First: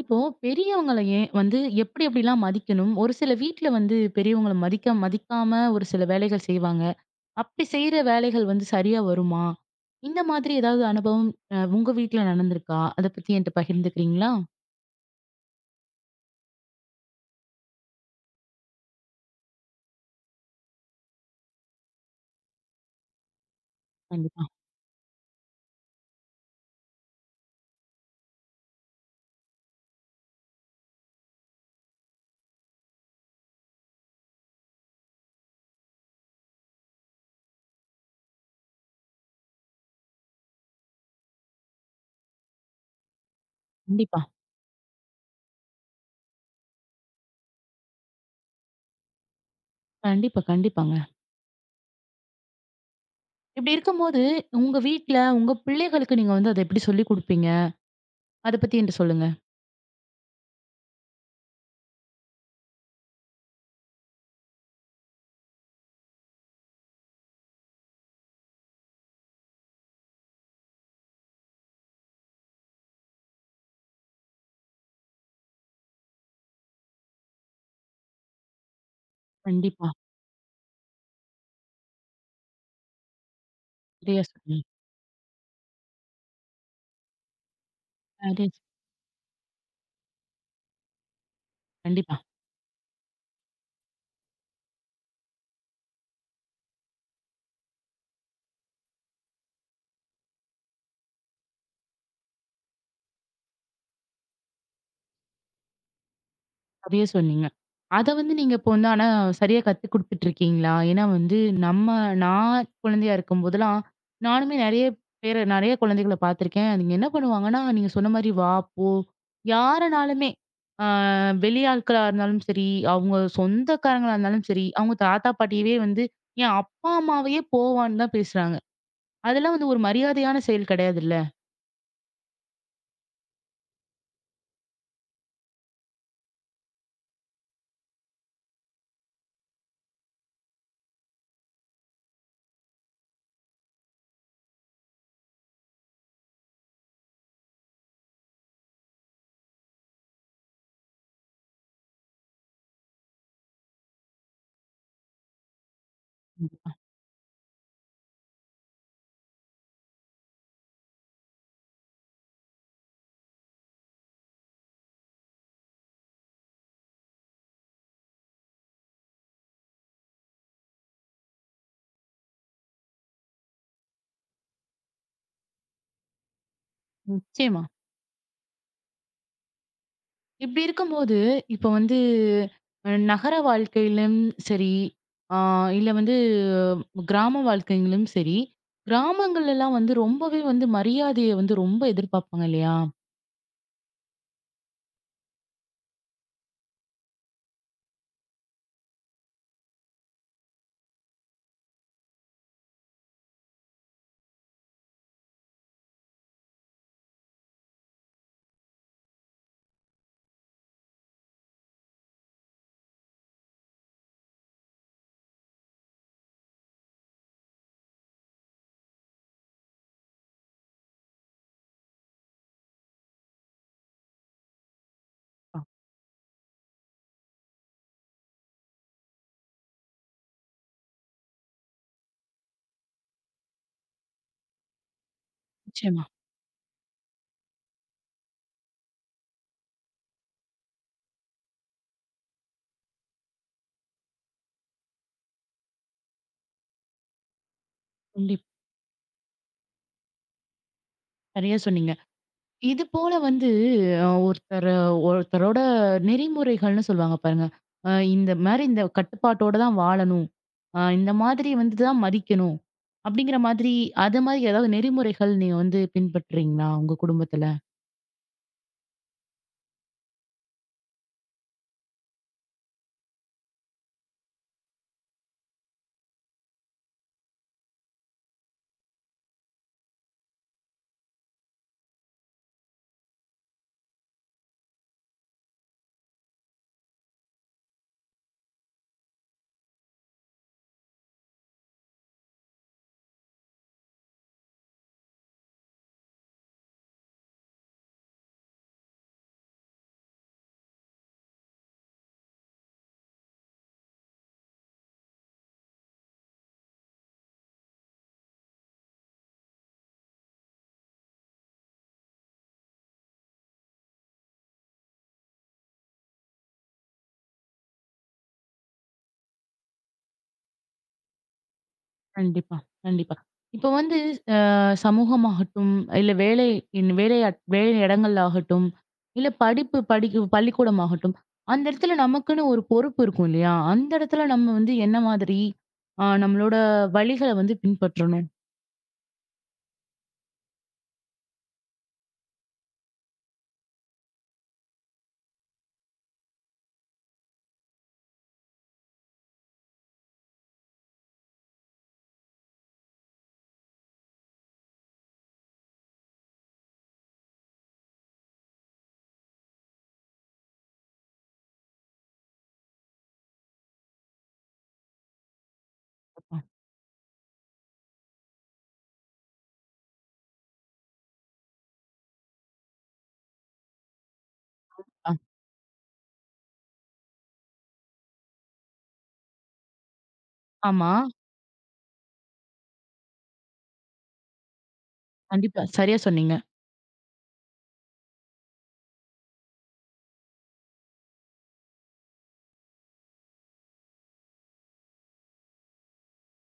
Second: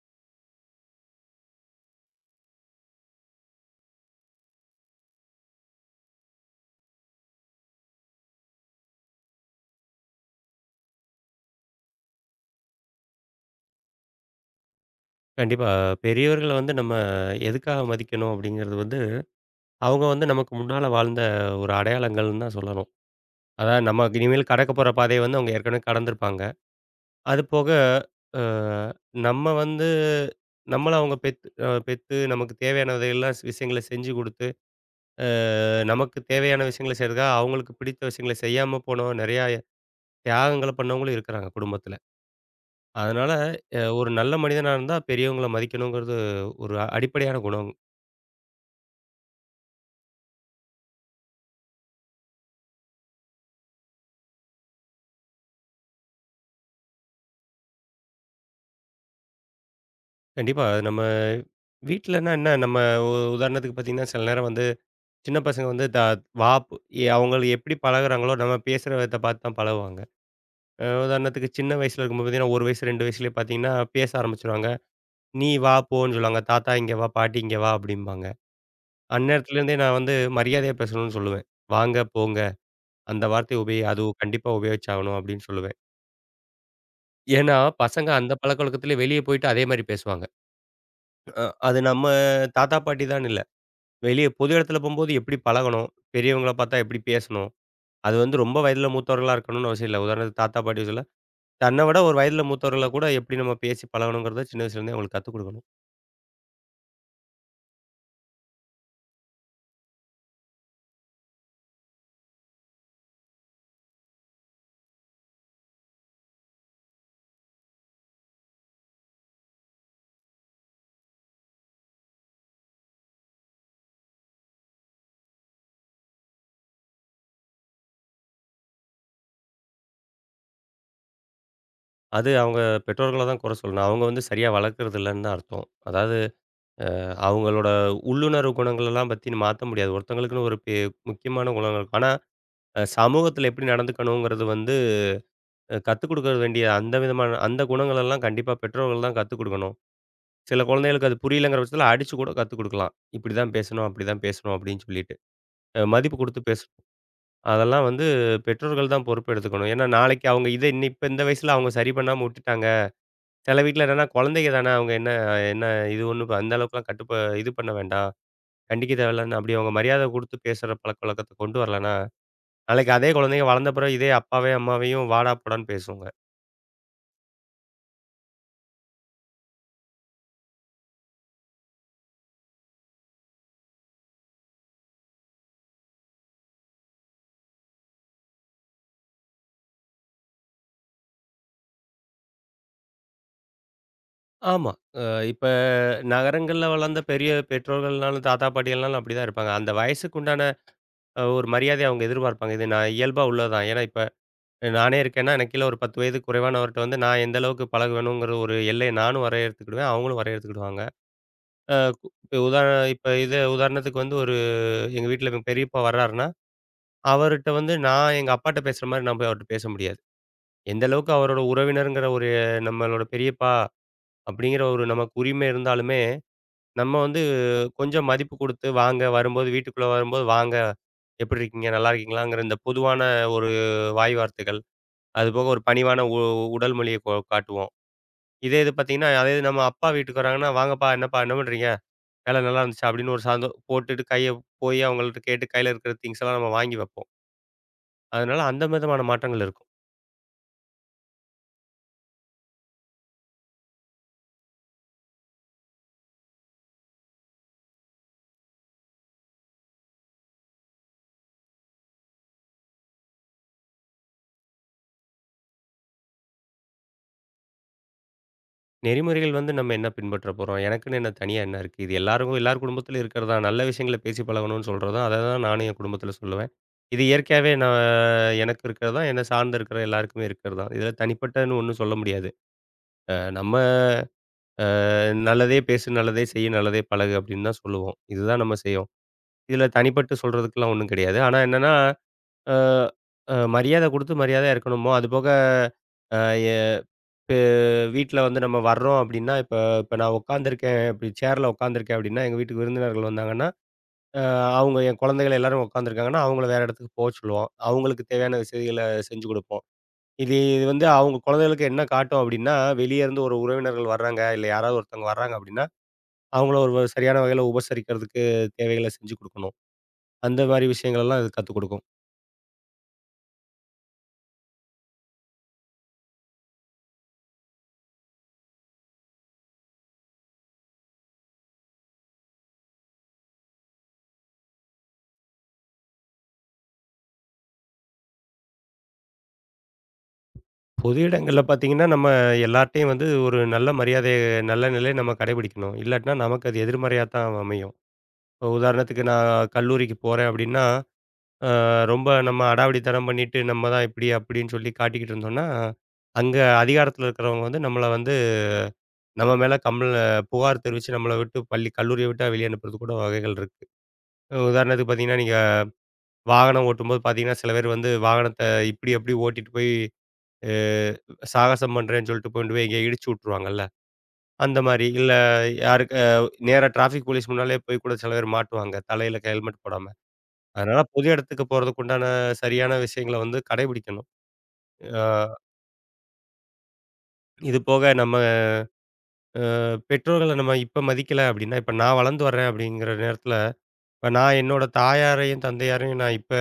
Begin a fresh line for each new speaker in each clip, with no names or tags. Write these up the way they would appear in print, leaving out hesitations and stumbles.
இப்போ பெரியவங்கள ஏன் வந்து எப்படி எப்படிலாம் மதிக்கணும்? ஒரு சில வீட்ல வந்து பெரியவங்கள மதிக்க மதிக்காம ஒரு சில வேலைகள் செய்வாங்க. அப்படி செய்ற வேலைகள் வந்து சரியா வருமா? இந்த மாதிரி ஏதாவது அனுபவம் உங்க வீட்ல நடந்திருக்கா? அத பத்தி என்ட்ட பகிர்ந்துக்கிறீங்களா?
கண்டிப்பா. பெரியவர்கள வந்து நம்ம எதுக்காக மதிக்கணும் அப்படிங்கிறது வந்து, அவங்க வந்து நமக்கு முன்னால வாழ்ந்த ஒரு அடையாளங்கள்னு தான் சொல்லணும். அதாவது நம்ம
கண்டிப்பா,
இனிமேல் கடக்க போற பாதைய வந்து அவங்க ஏற்கனவே கடந்திருப்பாங்க. அது போக அ நம்ம வந்து நம்மள அவங்க பெத்து நமக்கு தேவையானதை எல்லாம் விஷயங்கள செஞ்சு குடுத்து, அ நமக்கு தேவையான விஷயங்கள செய்றதுக்காக அவங்களுக்கு பிடித்த விஷயங்கள செய்யாம போனவங்க நெறையா தியாகங்கள பண்ணவங்களும் இருக்கிறாங்க குடும்பத்தில. அதனால ஒரு
கண்டிப்பா,
நல்ல மனிதனா இருந்தா பெரியவங்கள மதிக்கணுங்கிறது ஒரு அடிப்படையான குணம்.
கண்டிப்பா, கண்டிப்பாங்க. இப்படி இருக்கும்போது உங்க வீட்ல உங்க பிள்ளைகளுக்கு நீங்க வந்து அத எப்படி சொல்லிக் குடுப்பீங்க? அத பத்தி என்ட்ட சொல்லுங்க.
கண்டிப்பா. அது நம்ம வீட்லன்னா என்ன, நம்ம உ உதாரணத்துக்கு பார்த்தீங்கன்னா, சில நேரம் வந்து சின்ன பசங்க வந்து வா எ அவங்க எப்படி பழகுறாங்களோ, நம்ம பேசுற விதத்த பார்த்து தான் பழகுவாங்க. உதாரணத்துக்கு சின்ன வயசுல இருக்கும்போது பார்த்தீங்கன்னா, 1 வயசு, 2 வயசுலயே பார்த்தீங்கன்னா, பேச ஆரம்பிச்சுருவாங்க. "நீ வா, போன்னு" சொல்லுவாங்க. "தாத்தா இங்க வா, பாட்டி இங்க வா" அப்படிம்பாங்க. அந்நேரத்துலேருந்தே
கண்டிப்பா.
நான் வந்து மரியாதையா பேசணும்னு சொல்லுவேன். "வாங்க, போங்க" அந்த வார்த்தைய அது
சரியா
கண்டிப்பா
சொன்னீங்க.
உபயோகிச்சாகணும் அப்படின்னு சொல்லுவேன். ஏன்னா, பசங்க அந்த
சரியா
பழக்கவழக்கத்திலே வெளிய போயிட்டு அதே மாரி பேசுவாங்க. அது நம்ம
கண்டிப்பா.
தாத்தா, பாட்டி தான்னு இல்ல. வெளிய பொது இடத்துல போம்போது எப்படி பழகணும்? பெரியவங்கள பார்த்தா எப்படி பேசணும்? அது வந்து ரொம்ப வயதில மூத்தவர்களா இருக்கணும்னு அவசியம் இல்ல. உதாரணத்துக்கு தாத்தா, பாட்டி சொல்ல, தன்ன விட ஒரு வயதில மூத்தவர்கள கூட எப்படி நம்ம பேசி பழகணுங்கிறத சின்ன வயசுலேருந்தே அவங்களுக்கு கத்துக் குடுக்கணும்.
சரியா சொன்னீங்க. அத வந்து நீங்க இப்போ வந்து ஆனா சரியா கத்து குடுத்துட்டு இருக்கீங்களா? ஏன்னா வந்து நம்ம நான் குழந்தையா இருக்கும்போதெல்லாம், நானுமே நெறைய பேர நெறைய குழந்தைகள பார்த்துருக்கேன். அதுங்க என்ன பண்ணுவாங்கன்னா, நீங்க சொன்ன மாரி வா, போ யாரனாலுமே ஆ வெளியாட்களா இருந்தாலும் சரி, அவங்க சொந்தக்காரங்களா இருந்தாலும் சரி, அவங்க தாத்தா, பாட்டியவே வந்து என் அப்பா, அம்மாவையே போவான்னு தான் பேசுறாங்க. அதெல்லாம் வந்து ஒரு மரியாதையான செயல் கிடையாதுல்ல?
அது அவங்க பெற்றோர்கள தான் குறை சொல்லணும். அவங்க வந்து சரியா வளர்க்கறது இல்லன்னு தான் அர்த்தம். அதாவது அவங்களோட உள்ளுணர்வு குணங்களெல்லாம் பத்தி மாத்த முடியாது. ஒருத்தவங்களுக்குன்னு ஒரு முக்கியமான குணங்கள் இருக்கும். ஆனா, சமூகத்தில எப்படி நடந்துக்கணுங்கிறது வந்து கத்துக் குடுக்க வேண்டிய அந்த விதமான அந்த குணங்களெல்லாம் கண்டிப்பா பெற்றோர்கள் தான் கத்துக் குடுக்கணும். சில குழந்தைகளுக்கு அது புரியலங்கிற பட்சத்தில அடிச்சு கூட கத்துக் குடுக்கலாம். இப்படி தான் பேசணும், அப்படி தான் பேசணும் அப்படின்னு சொல்லிட்டு. மதிப்பு குடுத்து பேசணும். அதெல்லாம் வந்து பெற்றோர்கள் தான் பொறுப்பு எடுத்துக்கணும். ஏன்னா நாளைக்கு அவங்க இத இன்ன இப்ப இந்த வயசுல அவங்க சரி பண்ணாம விட்டுட்டாங்க. சில வீட்ல என்னன்னா குழந்தைங்க தானே அவங்க என்ன என்ன இது ஒண்ணும் இப்ப அந்த அளவுக்குலாம் இது பண்ண வேண்டாம். கண்டிக்க தேவையில்லன்னு அப்படி அவங்க மரியாதை குடுத்து பேசுற பழக்கவழக்கத்த கொண்டு வரலன்னா, நாளைக்கு அதே குழந்தைங்க வளர்ந்த பிறகு இதே அப்பாவையும், அம்மாவையும் வாடா, போடான்னு பேசுங்க.
நிச்சயமா. இப்டி இருக்கும்போது, இப்ப வந்து நகர வாழ்க்கையிலும் சரி, ஆ இல்ல வந்து அஹ், கிராம வாழ்க்கையிலும் சரி, கிராமங்கள்லலாம் வந்து ரொம்பவே வந்து மரியாதைய வந்து ரொம்ப எதிர்பார்ப்பாங்க இல்லையா?
ஆமா. அ இப்ப நகரங்கள்ல வளர்ந்த பெரிய பெற்றோர்கள்னாலும், தாத்தா, பாட்டிகள்னாலும் அப்படிதான் இருப்பாங்க. அந்த வயசுக்கு உண்டான ஒரு மரியாதைய அவங்க எதிர்பார்ப்பாங்க. இது நான் இயல்பா உள்ளதுதான். ஏன்னா, இப்ப நானே இருக்கேன்னா, எனக்கு கீழ ஒரு 10 வயது குறைவானவர்ட்ட வந்து நான் எந்த அளவுக்கு பழகுவேணுங்கிற ஒரு எல்லைய நானும் வரையறுத்துக்கிடுவேன். அவங்களும் வரையறுத்துக்கிடுவாங்க. அ கு இப்ப உதாரண இப்ப இது உதாரணத்துக்கு வந்து ஒரு எங்க வீட்ல எங்க பெரியப்பா வர்றாருன்னா, அவர்ட்ட வந்து நான் எங்க அப்பாட்ட பேசுற மாரி நான் போய் அவர்ட்ட பேச முடியாது. எந்த அளவுக்கு அவரோட உறவினருங்கிற ஒரு நம்மளோட பெரியப்பா அப்படிங்கிற ஒரு நமக்கு உரிமை
ஆ.
இருந்தாலுமே நம்ம வந்து கொஞ்சம் மதிப்பு குடுத்து, வாங்க வரும்போது வீட்டுக்குள்ள வரும்போது, "வாங்க, எப்படி இருக்கீங்க? நல்லா இருக்கீங்களாங்கிற?" இந்த பொதுவான ஒரு வாய் வார்த்தைகள். அதுபோக ஒரு பணிவான
நிச்சயமா.
உ உடல் மொழிய காட்டுவோம். இதே இது பார்த்தீங்கன்னா, அதே இது நம்ம அப்பா வீட்டுக்கு வராங்கன்னா, "வாங்கப்பா, என்னப்பா, என்ன பண்றீங்க? வேலை நல்லா இருந்துச்சா?" அப்படின்னு ஒரு சாந்தோ போட்டுட்டு போய் அவங்கள்ட்ட கேட்டு கையில இருக்கிற திங்ஸ் எல்லாம் நம்ம வாங்கி வைப்போம். அதனால
கண்டிப்
அந்த விதமான மாற்றங்கள் இருக்கும்.
சரியா சொன்னீங்க. இது போல வந்து அ ஒருத்தர ஒருத்தரோட நெறிமுறைகள்னு சொல்லுவாங்க பாருங்க. இந்த மாரி இந்த கட்டுப்பாட்டோட தான் வாழணும். இந்த மாதிரி வந்து தான் மதிக்கணும். அப்டிங்கிற மாதிரி அது மாரி ஏதாவது நெறிமுறைகள் நீங்க வந்து பின்பற்றீங்களா உங்க குடும்பத்துல?
நெறிமுறைகள் வந்து நம்ம என்ன பின்பற்ற போறோம்? எனக்குன்னு என்ன தனியா என்ன இருக்கு? இது எல்லாருக்கும் எல்லார் குடும்பத்திலும் இருக்கிறது தான். நல்ல விஷயங்கள பேசி பழகணும்னு சொல்றதும், அத தான் நானும் என் குடும்பத்தில சொல்லுவேன். இது இயற்கையாவே நான் எனக்கு இருக்கிறது தான். என்னை சார்ந்து இருக்கிற எல்லாருக்குமே இருக்கிறது தான். இதில தனிப்பட்டன்னு ஒண்ணும் சொல்ல முடியாது. நம்ம அ நல்லதே பேசு, நல்லதே செய்யு, நல்லதே பழகு அப்படின்னு தான் சொல்லுவோம். இதுதான் நம்ம செய்வோம். இதில தனிப்பட்டு சொல்றதுக்குலாம் ஒண்ணும் கிடையாது. ஆனா என்னன்னா, அ அ மரியாதை குடுத்து மரியாதையா இருக்கணுமோ, அதுபோக அ எ இப்போ வீட்ல வந்து நம்ம வர்றோம் அப்படின்னா, இப்போ இப்போ நான் உட்காந்துருக்கேன், இப்படி சேர்ல உட்காந்துருக்கேன் அப்படின்னா, எங்க வீட்டுக்கு விருந்தினர்கள் வந்தாங்கன்னா, அ அவங்க என் குழந்தைகள் எல்லாரும் உட்காந்துருக்காங்கன்னா, அவங்கள வேற இடத்துக்கு போ சொல்லுவோம். அவங்களுக்கு தேவையான வசதிகள செஞ்சு கொடுப்போம். இது இது வந்து அவங்க குழந்தைகளுக்கு என்ன காட்டும் அப்படின்னா, வெளிய இருந்து ஒரு உறவினர்கள் வர்றாங்க, இல்ல யாராவது ஒருத்தவங்க வர்றாங்க அப்படின்னா, அவங்கள ஒரு சரியான வகையில உபசரிக்கிறதுக்கு தேவைகள செஞ்சு கொடுக்கணும். அந்த மாரி விஷயங்கள் எல்லாம் இது கத்துக் கொடுக்கும்.
கண்டிப்பா, கண்டிப்பா. இப்ப வந்து சமூகமாகட்டும், இல்ல வேலை இன் வேலை அட்- வேலை இடங்கள் ஆகட்டும், இல்ல படிப்பு படிக்கு பள்ளிக்கூடம் ஆகட்டும், அந்த இடத்துல நமக்குன்னு ஒரு பொறுப்பு இருக்கும் இல்லையா? அந்த இடத்துல நம்ம வந்து என்ன மாதிரி நம்மளோட வழிகள வந்து பின்பற்றணும்?
பொது இடங்கள்ல பார்த்தீங்கன்னா, நம்ம எல்லார்ட்டயும் வந்து ஒரு நல்ல மரியாதைய நல்ல நிலைய நம்ம கடைபிடிக்கணும். இல்லாட்டினா நமக்கு அது எதிர்மறையா தான் அமையும். இப்போ உதாரணத்துக்கு நான் கல்லூரிக்கு போறேன் அப்டின்னா, அ ரொம்ப நம்ம அடாவடித்தனம் பண்ணிட்டு, நம்ம தான் இப்டி அப்டின்னு சொல்லி காட்டிக்கிட்டு இருந்தோம்னா, அங்க அதிகாரத்துல இருக்கிறவங்க வந்து நம்மள வந்து நம்ம மேல புகார் தெரிவிச்சு நம்மள விட்டு பள்ளி கல்லூரிய விட்டா வெளிய அனுப்புறதுக்கு கூட வகைகள் இருக்கு. உதாரணத்துக்கு பார்த்தீங்கன்னா, நீங்க
அ
வாகனம் ஓட்டும்போது பார்த்தீங்கன்னா, சில பேர் வந்து இப்டி அப்டி ஓட்டிட்டு போய், அ சாகசம் பண்றேன்னு சொல்லிட்டு கொண்டு போய் எங்கேயோ இடிச்சு விட்டுருவாங்கல்ல. அந்த மாரி.
அ
இல்ல யாருக்கு நேரா டிராஃபிக் போலீஸ் முன்னாலயே போய் கூட சில பேர் மாட்டுவாங்க. தலையில ஹெல்மெட் போடாம. அதனால
ஆமா.
பொது இடத்துக்கு போறதுக்கு உண்டான சரியான விஷயங்கள வந்து கடைபிடிக்கணும். அ
கண்டிப்பா. சரியா சொன்னீங்க.
இது போக நம்ம பெற்றோர்கள நம்ம இப்ப மதிக்கல அப்டின்னா, இப்ப நான் வளர்ந்து வரேன் அப்படிங்கிற நேரத்தில, இப்ப நான் என்னோட தாயாரையும், தந்தையாரையும் நான் இப்ப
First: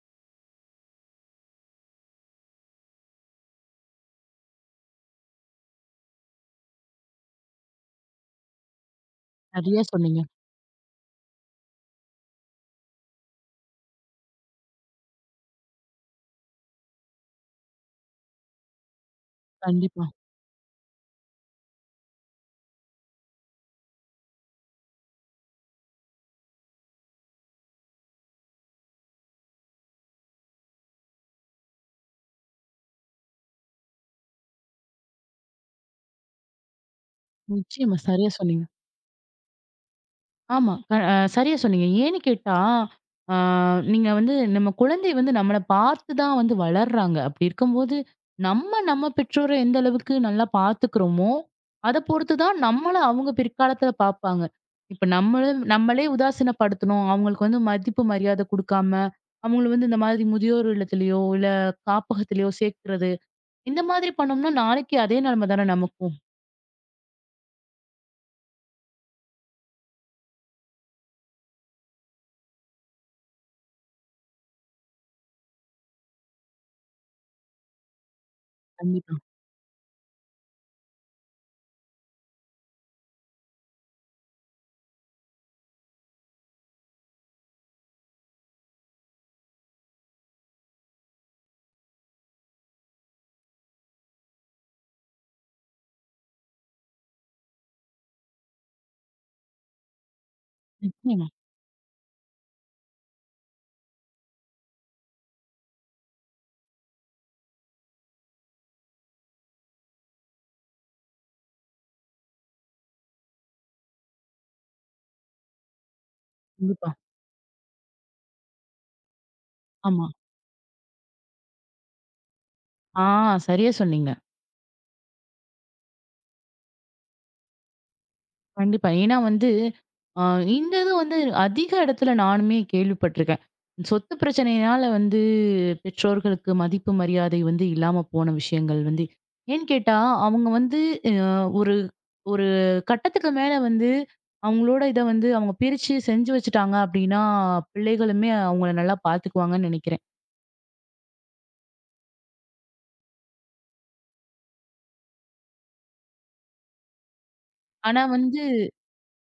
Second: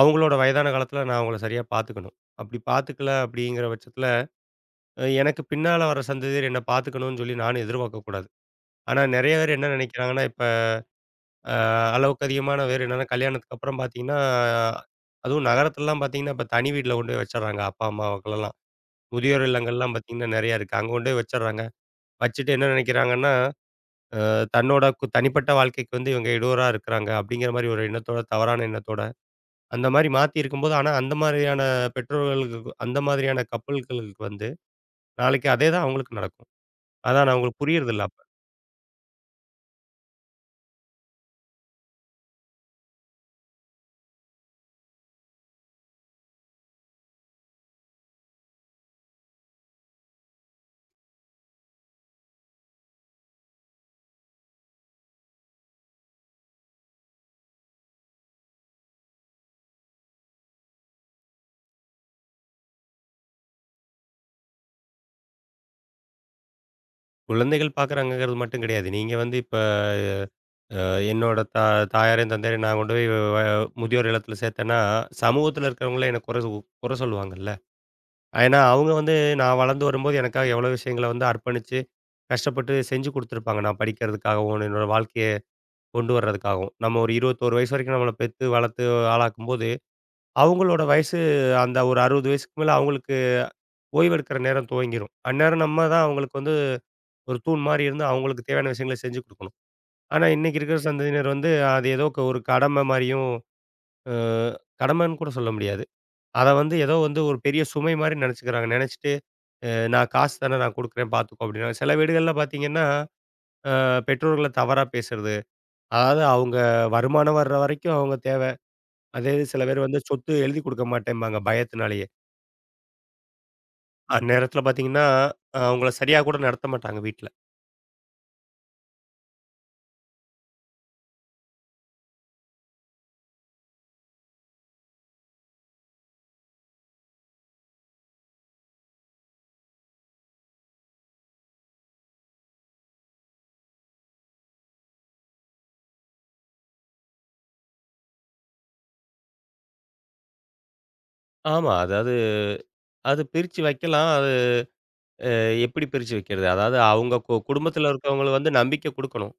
அவங்களோட வயதான காலத்தில நான் அவங்கள சரியா பார்த்துக்கணும். அப்படி பார்த்துக்கல அப்படிங்கிற பட்சத்தில, எனக்கு பின்னால வர சந்ததியர் என்ன பார்த்துக்கணும்னு சொல்லி நானும் எதிர்பார்க்கக்கூடாது. ஆனா நெறைய பேர் என்ன
சரியா சொன்னீங்க.
நெனைக்கிறாங்கன்னா, இப்ப அ அளவுக்கு அதிகமான வேறு என்னன்னா, கல்யாணத்துக்கு அப்புறம் பார்த்தீங்கன்னா, அதுவும் நகரத்துலலாம் பார்த்தீங்கன்னா, இப்ப தனி வீட்ல கொண்டு போய் வச்சர்றாங்க அப்பா, அம்மாவுக்கெல்லாம். முதியோர் இல்லங்கள்லாம்
கண்டிப்பா.
பார்த்தீங்கன்னா, நெறையா இருக்கு. அங்க கொண்டு போய் வச்சர்றாங்க. வச்சுட்டு என்ன நெனைக்கிறாங்கன்னா, தன்னோட தனிப்பட்ட வாழ்க்கைக்கு வந்து இவங்க இடையூறா இருக்கிறாங்க, அப்படிங்கிற மாரி ஒரு எண்ணத்தோட, தவறான எண்ணத்தோட, அந்த மாரி மாத்தி இருக்கும்போது, ஆனா அந்த மாதிரியான பெற்றோர்களுக்கு அந்த மாதிரியான கப்புல்களுக்கு வந்து, நாளைக்கு அதே தான் அவங்களுக்கு நடக்கும். அதான் நான் அவங்களுக்கு
நிச்சயமா.
புரியறதில்ல அப்ப.
சரியா சொன்னீங்க. ஆமா. க அ சரியா சொன்னீங்க. ஏன்னு கேட்டா, ஆ நீங்க வந்து நம்ம குழந்தை வந்து நம்மள பார்த்து தான் வந்து வளர்றாங்க. அப்படி இருக்கும்போது, நம்ம நம்ம பெற்றோர எந்த அளவுக்கு நல்லா பார்த்துக்கிறோமோ, அத பொறுத்து தான் நம்மள அவங்க பிற்காலத்துல பார்ப்பாங்க. இப்ப நம்மள நம்மளே உதாசீனப்படுத்தணும், அவங்களுக்கு வந்து மதிப்பு மரியாதை குடுக்காம, அவங்கள வந்து இந்த மாதிரி முதியோர் இல்லத்திலயோ, இல்ல காப்பகத்திலயோ சேர்க்கிறது, இந்த மாதிரி பண்ணோம்னா நாளைக்கு அதே நிலைமை தானே நமக்கும்.
குழந்தைகள் பார்க்குறாங்கங்கிறது மட்டும் கிடையாது. நீங்க வந்து என்னோட தாயாரையும், தந்தையரையும் நான் கொண்டு போய் வ முதியோர் இல்லத்துல சேர்த்தேன்னா, சமூகத்துல இருக்கிறவங்களே என்ன குறை குறை சொல்லுவாங்கல்ல. ஏன்னா, அவங்க வந்து
கண்டிப்பா.
நான் வளர்ந்து வரும்போது எனக்காக எவ்வளோ விஷயங்கள வந்து அர்ப்பணிச்சு, கஷ்டப்பட்டு செஞ்சு குடுத்துருப்பாங்க. நான் படிக்கிறதுக்காகவும், என்னோட வாழ்க்கைய கொண்டு வர்றதுக்காகவும். நம்ம ஒரு 21 வயசு வரைக்கும் நம்மள பெத்து, வளர்த்து ஆளாக்கும்போது, அவங்களோட வயசு அந்த ஒரு 60 வயசுக்கு மேல அவங்களுக்கு ஓய்வெடுக்கிற நேரம் துவங்கிரும். அந்நேரம் நம்ம தான் அவங்களுக்கு வந்து ஒரு தூண் மாரி இருந்து அவங்களுக்கு தேவையான விஷயங்கள செஞ்சு குடுக்கணும். ஆனா, இன்னைக்கு இருக்கிற
நிச்சயமா.
சந்ததியினர் வந்து அது ஏதோ ஒரு கடமை மாரியும் அ கடமைன்னு கூட சொல்ல முடியாது. அத வந்து ஏதோ வந்து ஒரு பெரிய சுமை மாரி நெனச்சுக்கிறாங்க. நெனச்சுட்டு, அ நான் காசு தானே நான் குடுக்குறேன் பார்த்துக்கோ அப்டின்னு. சில வீடுகள்ல பார்த்தீங்கன்னா, அ பெற்றோர்கள தவறா பேசுறது. அதாவது அவங்க
கண்டிப்பா.
வருமானம் வர்ற வரைக்கும் அவங்க தேவ. அதே இது சில பேர் வந்து
ஆமா.
சொத்து எழுதி குடுக்க மாட்டேம்பாங்க பயத்தினாலேயே.
ஆ சரியா சொன்னீங்க.
அந்நேரத்தில பார்த்தீங்கன்னா, அவங்கள சரியா கூட நடத்த மாட்டாங்க வீட்ல.
கண்டிப்பா. ஏன்னா வந்து, அ இது வந்து அதிக இடத்துல நானுமே கேள்விப்பட்டுருக்கேன். சொத்து பிரச்சனையினால வந்து பெற்றோர்களுக்கு மதிப்பு, மரியாதை வந்து இல்லாம போன விஷயங்கள் வந்து ஏன்னு கேட்டா, அவங்க வந்து அ ஒரு ஒரு கட்டத்துக்கு மேல வந்து அவங்களோட இத வந்து அவங்க பிரிச்சு செஞ்சு வச்சுட்டாங்க அப்படின்னா, பிள்ளைகளுமே அவங்கள நல்லா பார்த்துக்குவாங்கன்னு நெனைக்கிறேன்.
ஆமா. அதாவது அது பிரிச்சு வைக்கலாம். அது எப்படி பிரிச்சு வைக்கிறது? அதாவது அவங்க குடும்பத்தில
ஆனா
இருக்கவங்கள
வந்து
வந்து நம்பிக்கை குடுக்கணும்.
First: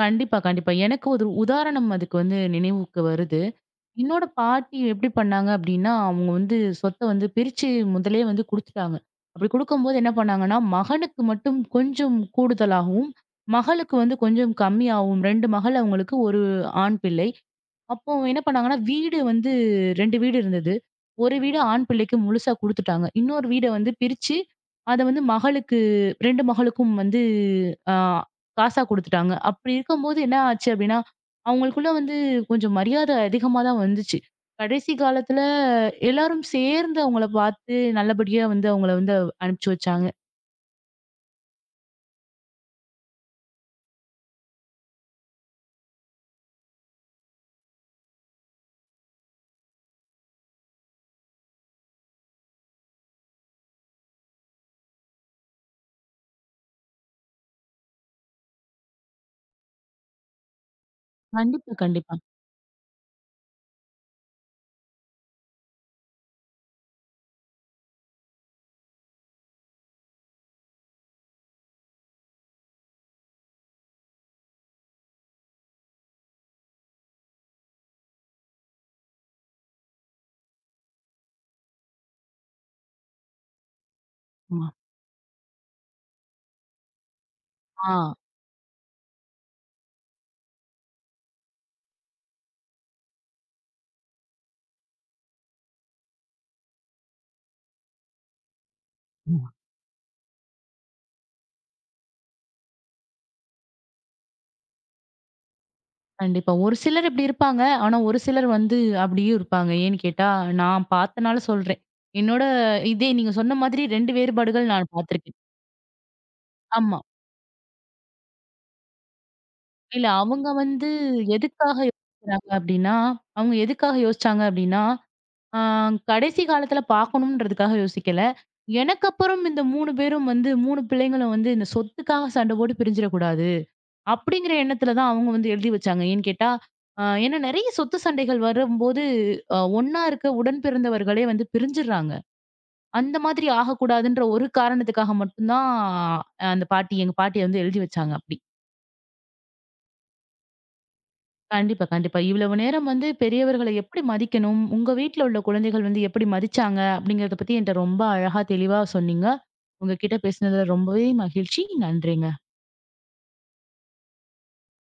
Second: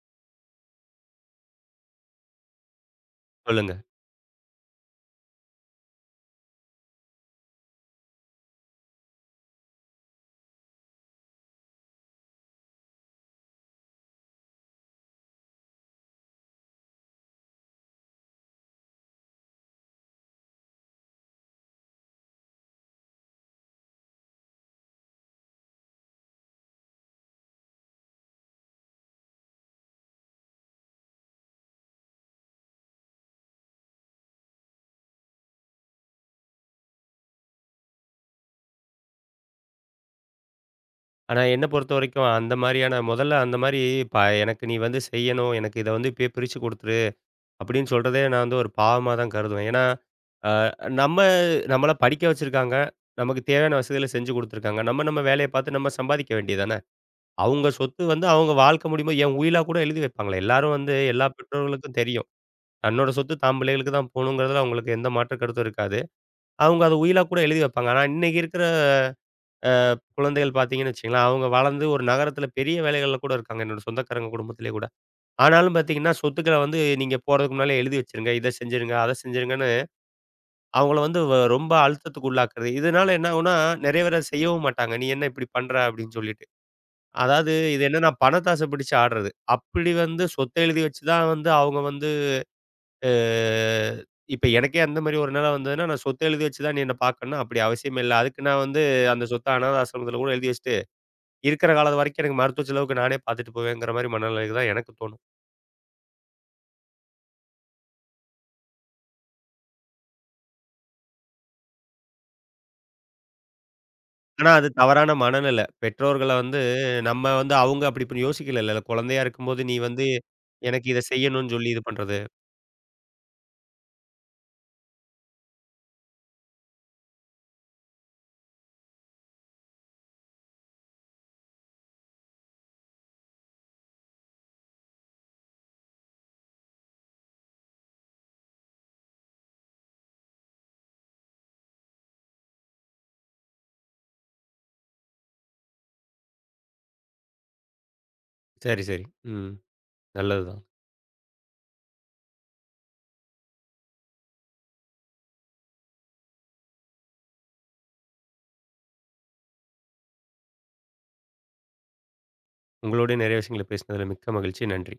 கண்டிப்பா, கண்டிப்பா. எனக்கு ஒரு உதாரணம் அதுக்கு வந்து நினைவுக்கு வருது.
சொல்லுங்க.
என்னோட பாட்டி எப்படி பண்ணாங்க அப்படின்னா, அவங்க வந்து சொத்த வந்து பிரிச்சு முதல்லயே வந்து குடுத்துட்டாங்க. அப்படி குடுக்கும்போது என்ன பண்ணாங்கன்னா, மகனுக்கு மட்டும் கொஞ்சம் கூடுதலாகவும், மகளுக்கு வந்து கொஞ்சம் கம்மியாகவும் 2 மகள் அவங்களுக்கு 1 ஆண் பிள்ளை. அப்போ என்ன பண்ணாங்கன்னா, வீடு வந்து 2 வீடு இருந்தது. ஒரு வீடு ஆண் பிள்ளைக்கு முழுசா குடுத்துட்டாங்க. இன்னொரு வீட வந்து பிரிச்சு, அத வந்து மகளுக்கு 2 மகளுக்கும் வந்து அ காசா குடுத்துட்டாங்க. அப்படி இருக்கும்போது என்ன ஆச்சு அப்படின்னா, அவங்களுக்குள்ள வந்து கொஞ்சம் மரியாதை அதிகமா தான் வந்துச்சு. கடைசி காலத்துல எல்லாரும் சேர்ந்து அவங்கள பார்த்து நல்லபடியா வந்து அவங்கள வந்து அனுப்பிச்சு வச்சாங்க.
ஆனா, என்ன பொறுத்தவரைக்கும் அந்த மாரியான முதல்ல அந்த மாரி ப எனக்கு நீ வந்து செய்யணும். எனக்கு இத வந்து இப்பயே பிரிச்சு குடுத்துரு. அப்படின்னு சொல்றதே நான் வந்து ஒரு பாவமா தான் கருதுவேன். ஏன்னா, அ நம்ம நம்மள படிக்க வச்சிருக்காங்க. நமக்கு தேவையான வசதிகள செஞ்சு குடுத்துருக்காங்க. நம்ம நம்ம வேலைய பார்த்து நம்ம சம்பாதிக்க வேண்டியது தானே. அவங்க சொத்து வந்து அவங்க வாழ்க்கை முடியும்போது என் உயிலா கூட எழுதி வைப்பாங்களே. எல்லாரும் வந்து எல்லா
கண்டிப்பா,
பெற்றோர்களுக்கும்
கண்டிப்பா.
தெரியும். தன்னோட சொத்து தான் பிள்ளைகளுக்கு தான் போணுங்கிறதுல அவங்களுக்கு எந்த மாற்று கருத்தும் இருக்காது. அவங்க அத உயிலா கூட எழுதி வைப்பாங்க. ஆனா, இன்னைக்கு இருக்கிற அ குழந்தைகள் பார்த்தீங்கன்னு வச்சுக்கங்களேன், அவங்க வளர்ந்து ஒரு நகரத்தில பெரிய வேலைகள்ல கூட இருக்காங்க. என்னோட சொந்தக்காரங்க குடும்பத்திலேயே கூட. ஆனாலும் பார்த்தீங்கன்னா, சொத்துக்கள வந்து நீங்க போறதுக்கு முன்னாலே எழுதி வச்சுருங்க. இத செஞ்சுருங்க, அத செஞ்சுருங்கன்னு அவங்கள வந்து ரொம்ப அழுத்தத்துக்கு உள்ளாக்குறது. இதனால என்ன ஆகும்னா, நெறைய பேர் அத செய்யவும்
ஆமா.
மாட்டாங்க. "நீ என்ன இப்படி பண்ற?" அப்படின்னு சொல்லிட்டு. அதாவது இது என்னன்னா பணத்த ஆசை பிடிச்சு ஆடுறது. அப்படி வந்து சொத்த எழுதி வச்சு தான் வந்து அவங்க வந்து அ இப்ப எனக்கே அந்த மாரி ஒரு நிலை வந்ததுன்னா, நான் சொத்த எழுதி வச்சு தான் நீ என்ன பார்க்கணும்னா, அப்படி அவசியமே இல்ல. அதுக்கு நான் வந்து அந்த
ஆ.
சொத்த அனாத ஆசிரமத்தில கூட எழுதி வச்சு இருக்கிற காலம் வரைக்கும் எனக்கு மருத்துவ செலவுக்கு நானே பார்த்துட்டு போவேங்கிற மாரி மனநிலைக்கு தான் எனக்கு தோணும்.
கண்டிப்பா. ஒரு சிலர் இப்படி இருப்பாங்க. ஆனா ஒரு சிலர் வந்து அப்படியே இருப்பாங்க. ஏன்னு கேட்டா, நான் பார்த்தனால சொல்றேன். என்னோட இதே நீங்க சொன்ன மாதிரி 2
ஆனா அது
வேறுபாடுகள் நான்
தவறான
பார்த்துருக்கேன்.
மனநிலை. பெற்றோர்கள வந்து
ஆமா.
நம்ம வந்து அவங்க அப்படி இப்ப யோசிக்கலல்ல. குழந்தையா இருக்கும்போது நீ வந்து
இல்ல அவங்க
எனக்கு
வந்து
இத செய்யணும்னு சொல்லி
எதுக்காக
இது பண்றது.
யோசிக்கிறாங்க அப்படின்னா, அவங்க எதுக்காக யோசிச்சாங்க அப்படின்னா, அ கடைசி காலத்துல பார்க்கணும்ன்றதுக்காக யோசிக்கல. எனக்கு அப்புறம் இந்த 3 பேரும் வந்து 3 பிள்ளைங்களும் வந்து இந்த சொத்துக்காக சண்டை போட்டு பிரிஞ்சிடக்கூடாது. அப்படிங்கிற எண்ணத்துல தான் அவங்க வந்து எழுதி வச்சாங்க. ஏன்னு கேட்டா, ஏன்னா நெறைய சொத்து சண்டைகள் வரும்போது, ஒண்ணா இருக்க உடன்பிறந்தவர்களே வந்து பிரிஞ்சுடுறாங்க. அந்த மாதிரி ஆகக்கூடாதுன்ற ஒரு காரணத்துக்காக மட்டும் தான் அந்த பாட்டி எங்க பாட்டி வந்து எழுதி வச்சாங்க அப்படி.
சரி, சரி. ம். நல்லதுதான்.
கண்டிப்பா, கண்டிப்பா. இவ்வளவு நேரம் வந்து பெரியவர்கள எப்படி மதிக்கணும், உங்க வீட்ல உள்ள குழந்தைகள் வந்து எப்படி மதிச்சாங்க அப்படிங்கிறத பத்தி என்ட்ட ரொம்ப அழகா தெளிவா சொன்னீங்க. உங்ககிட்ட பேசினதுல ரொம்பவே மகிழ்ச்சி. நன்றிங்க.
உங்களோடய நிறைய விஷயங்கள பேசினதுல மிக்க மகிழ்ச்சி. நன்றி.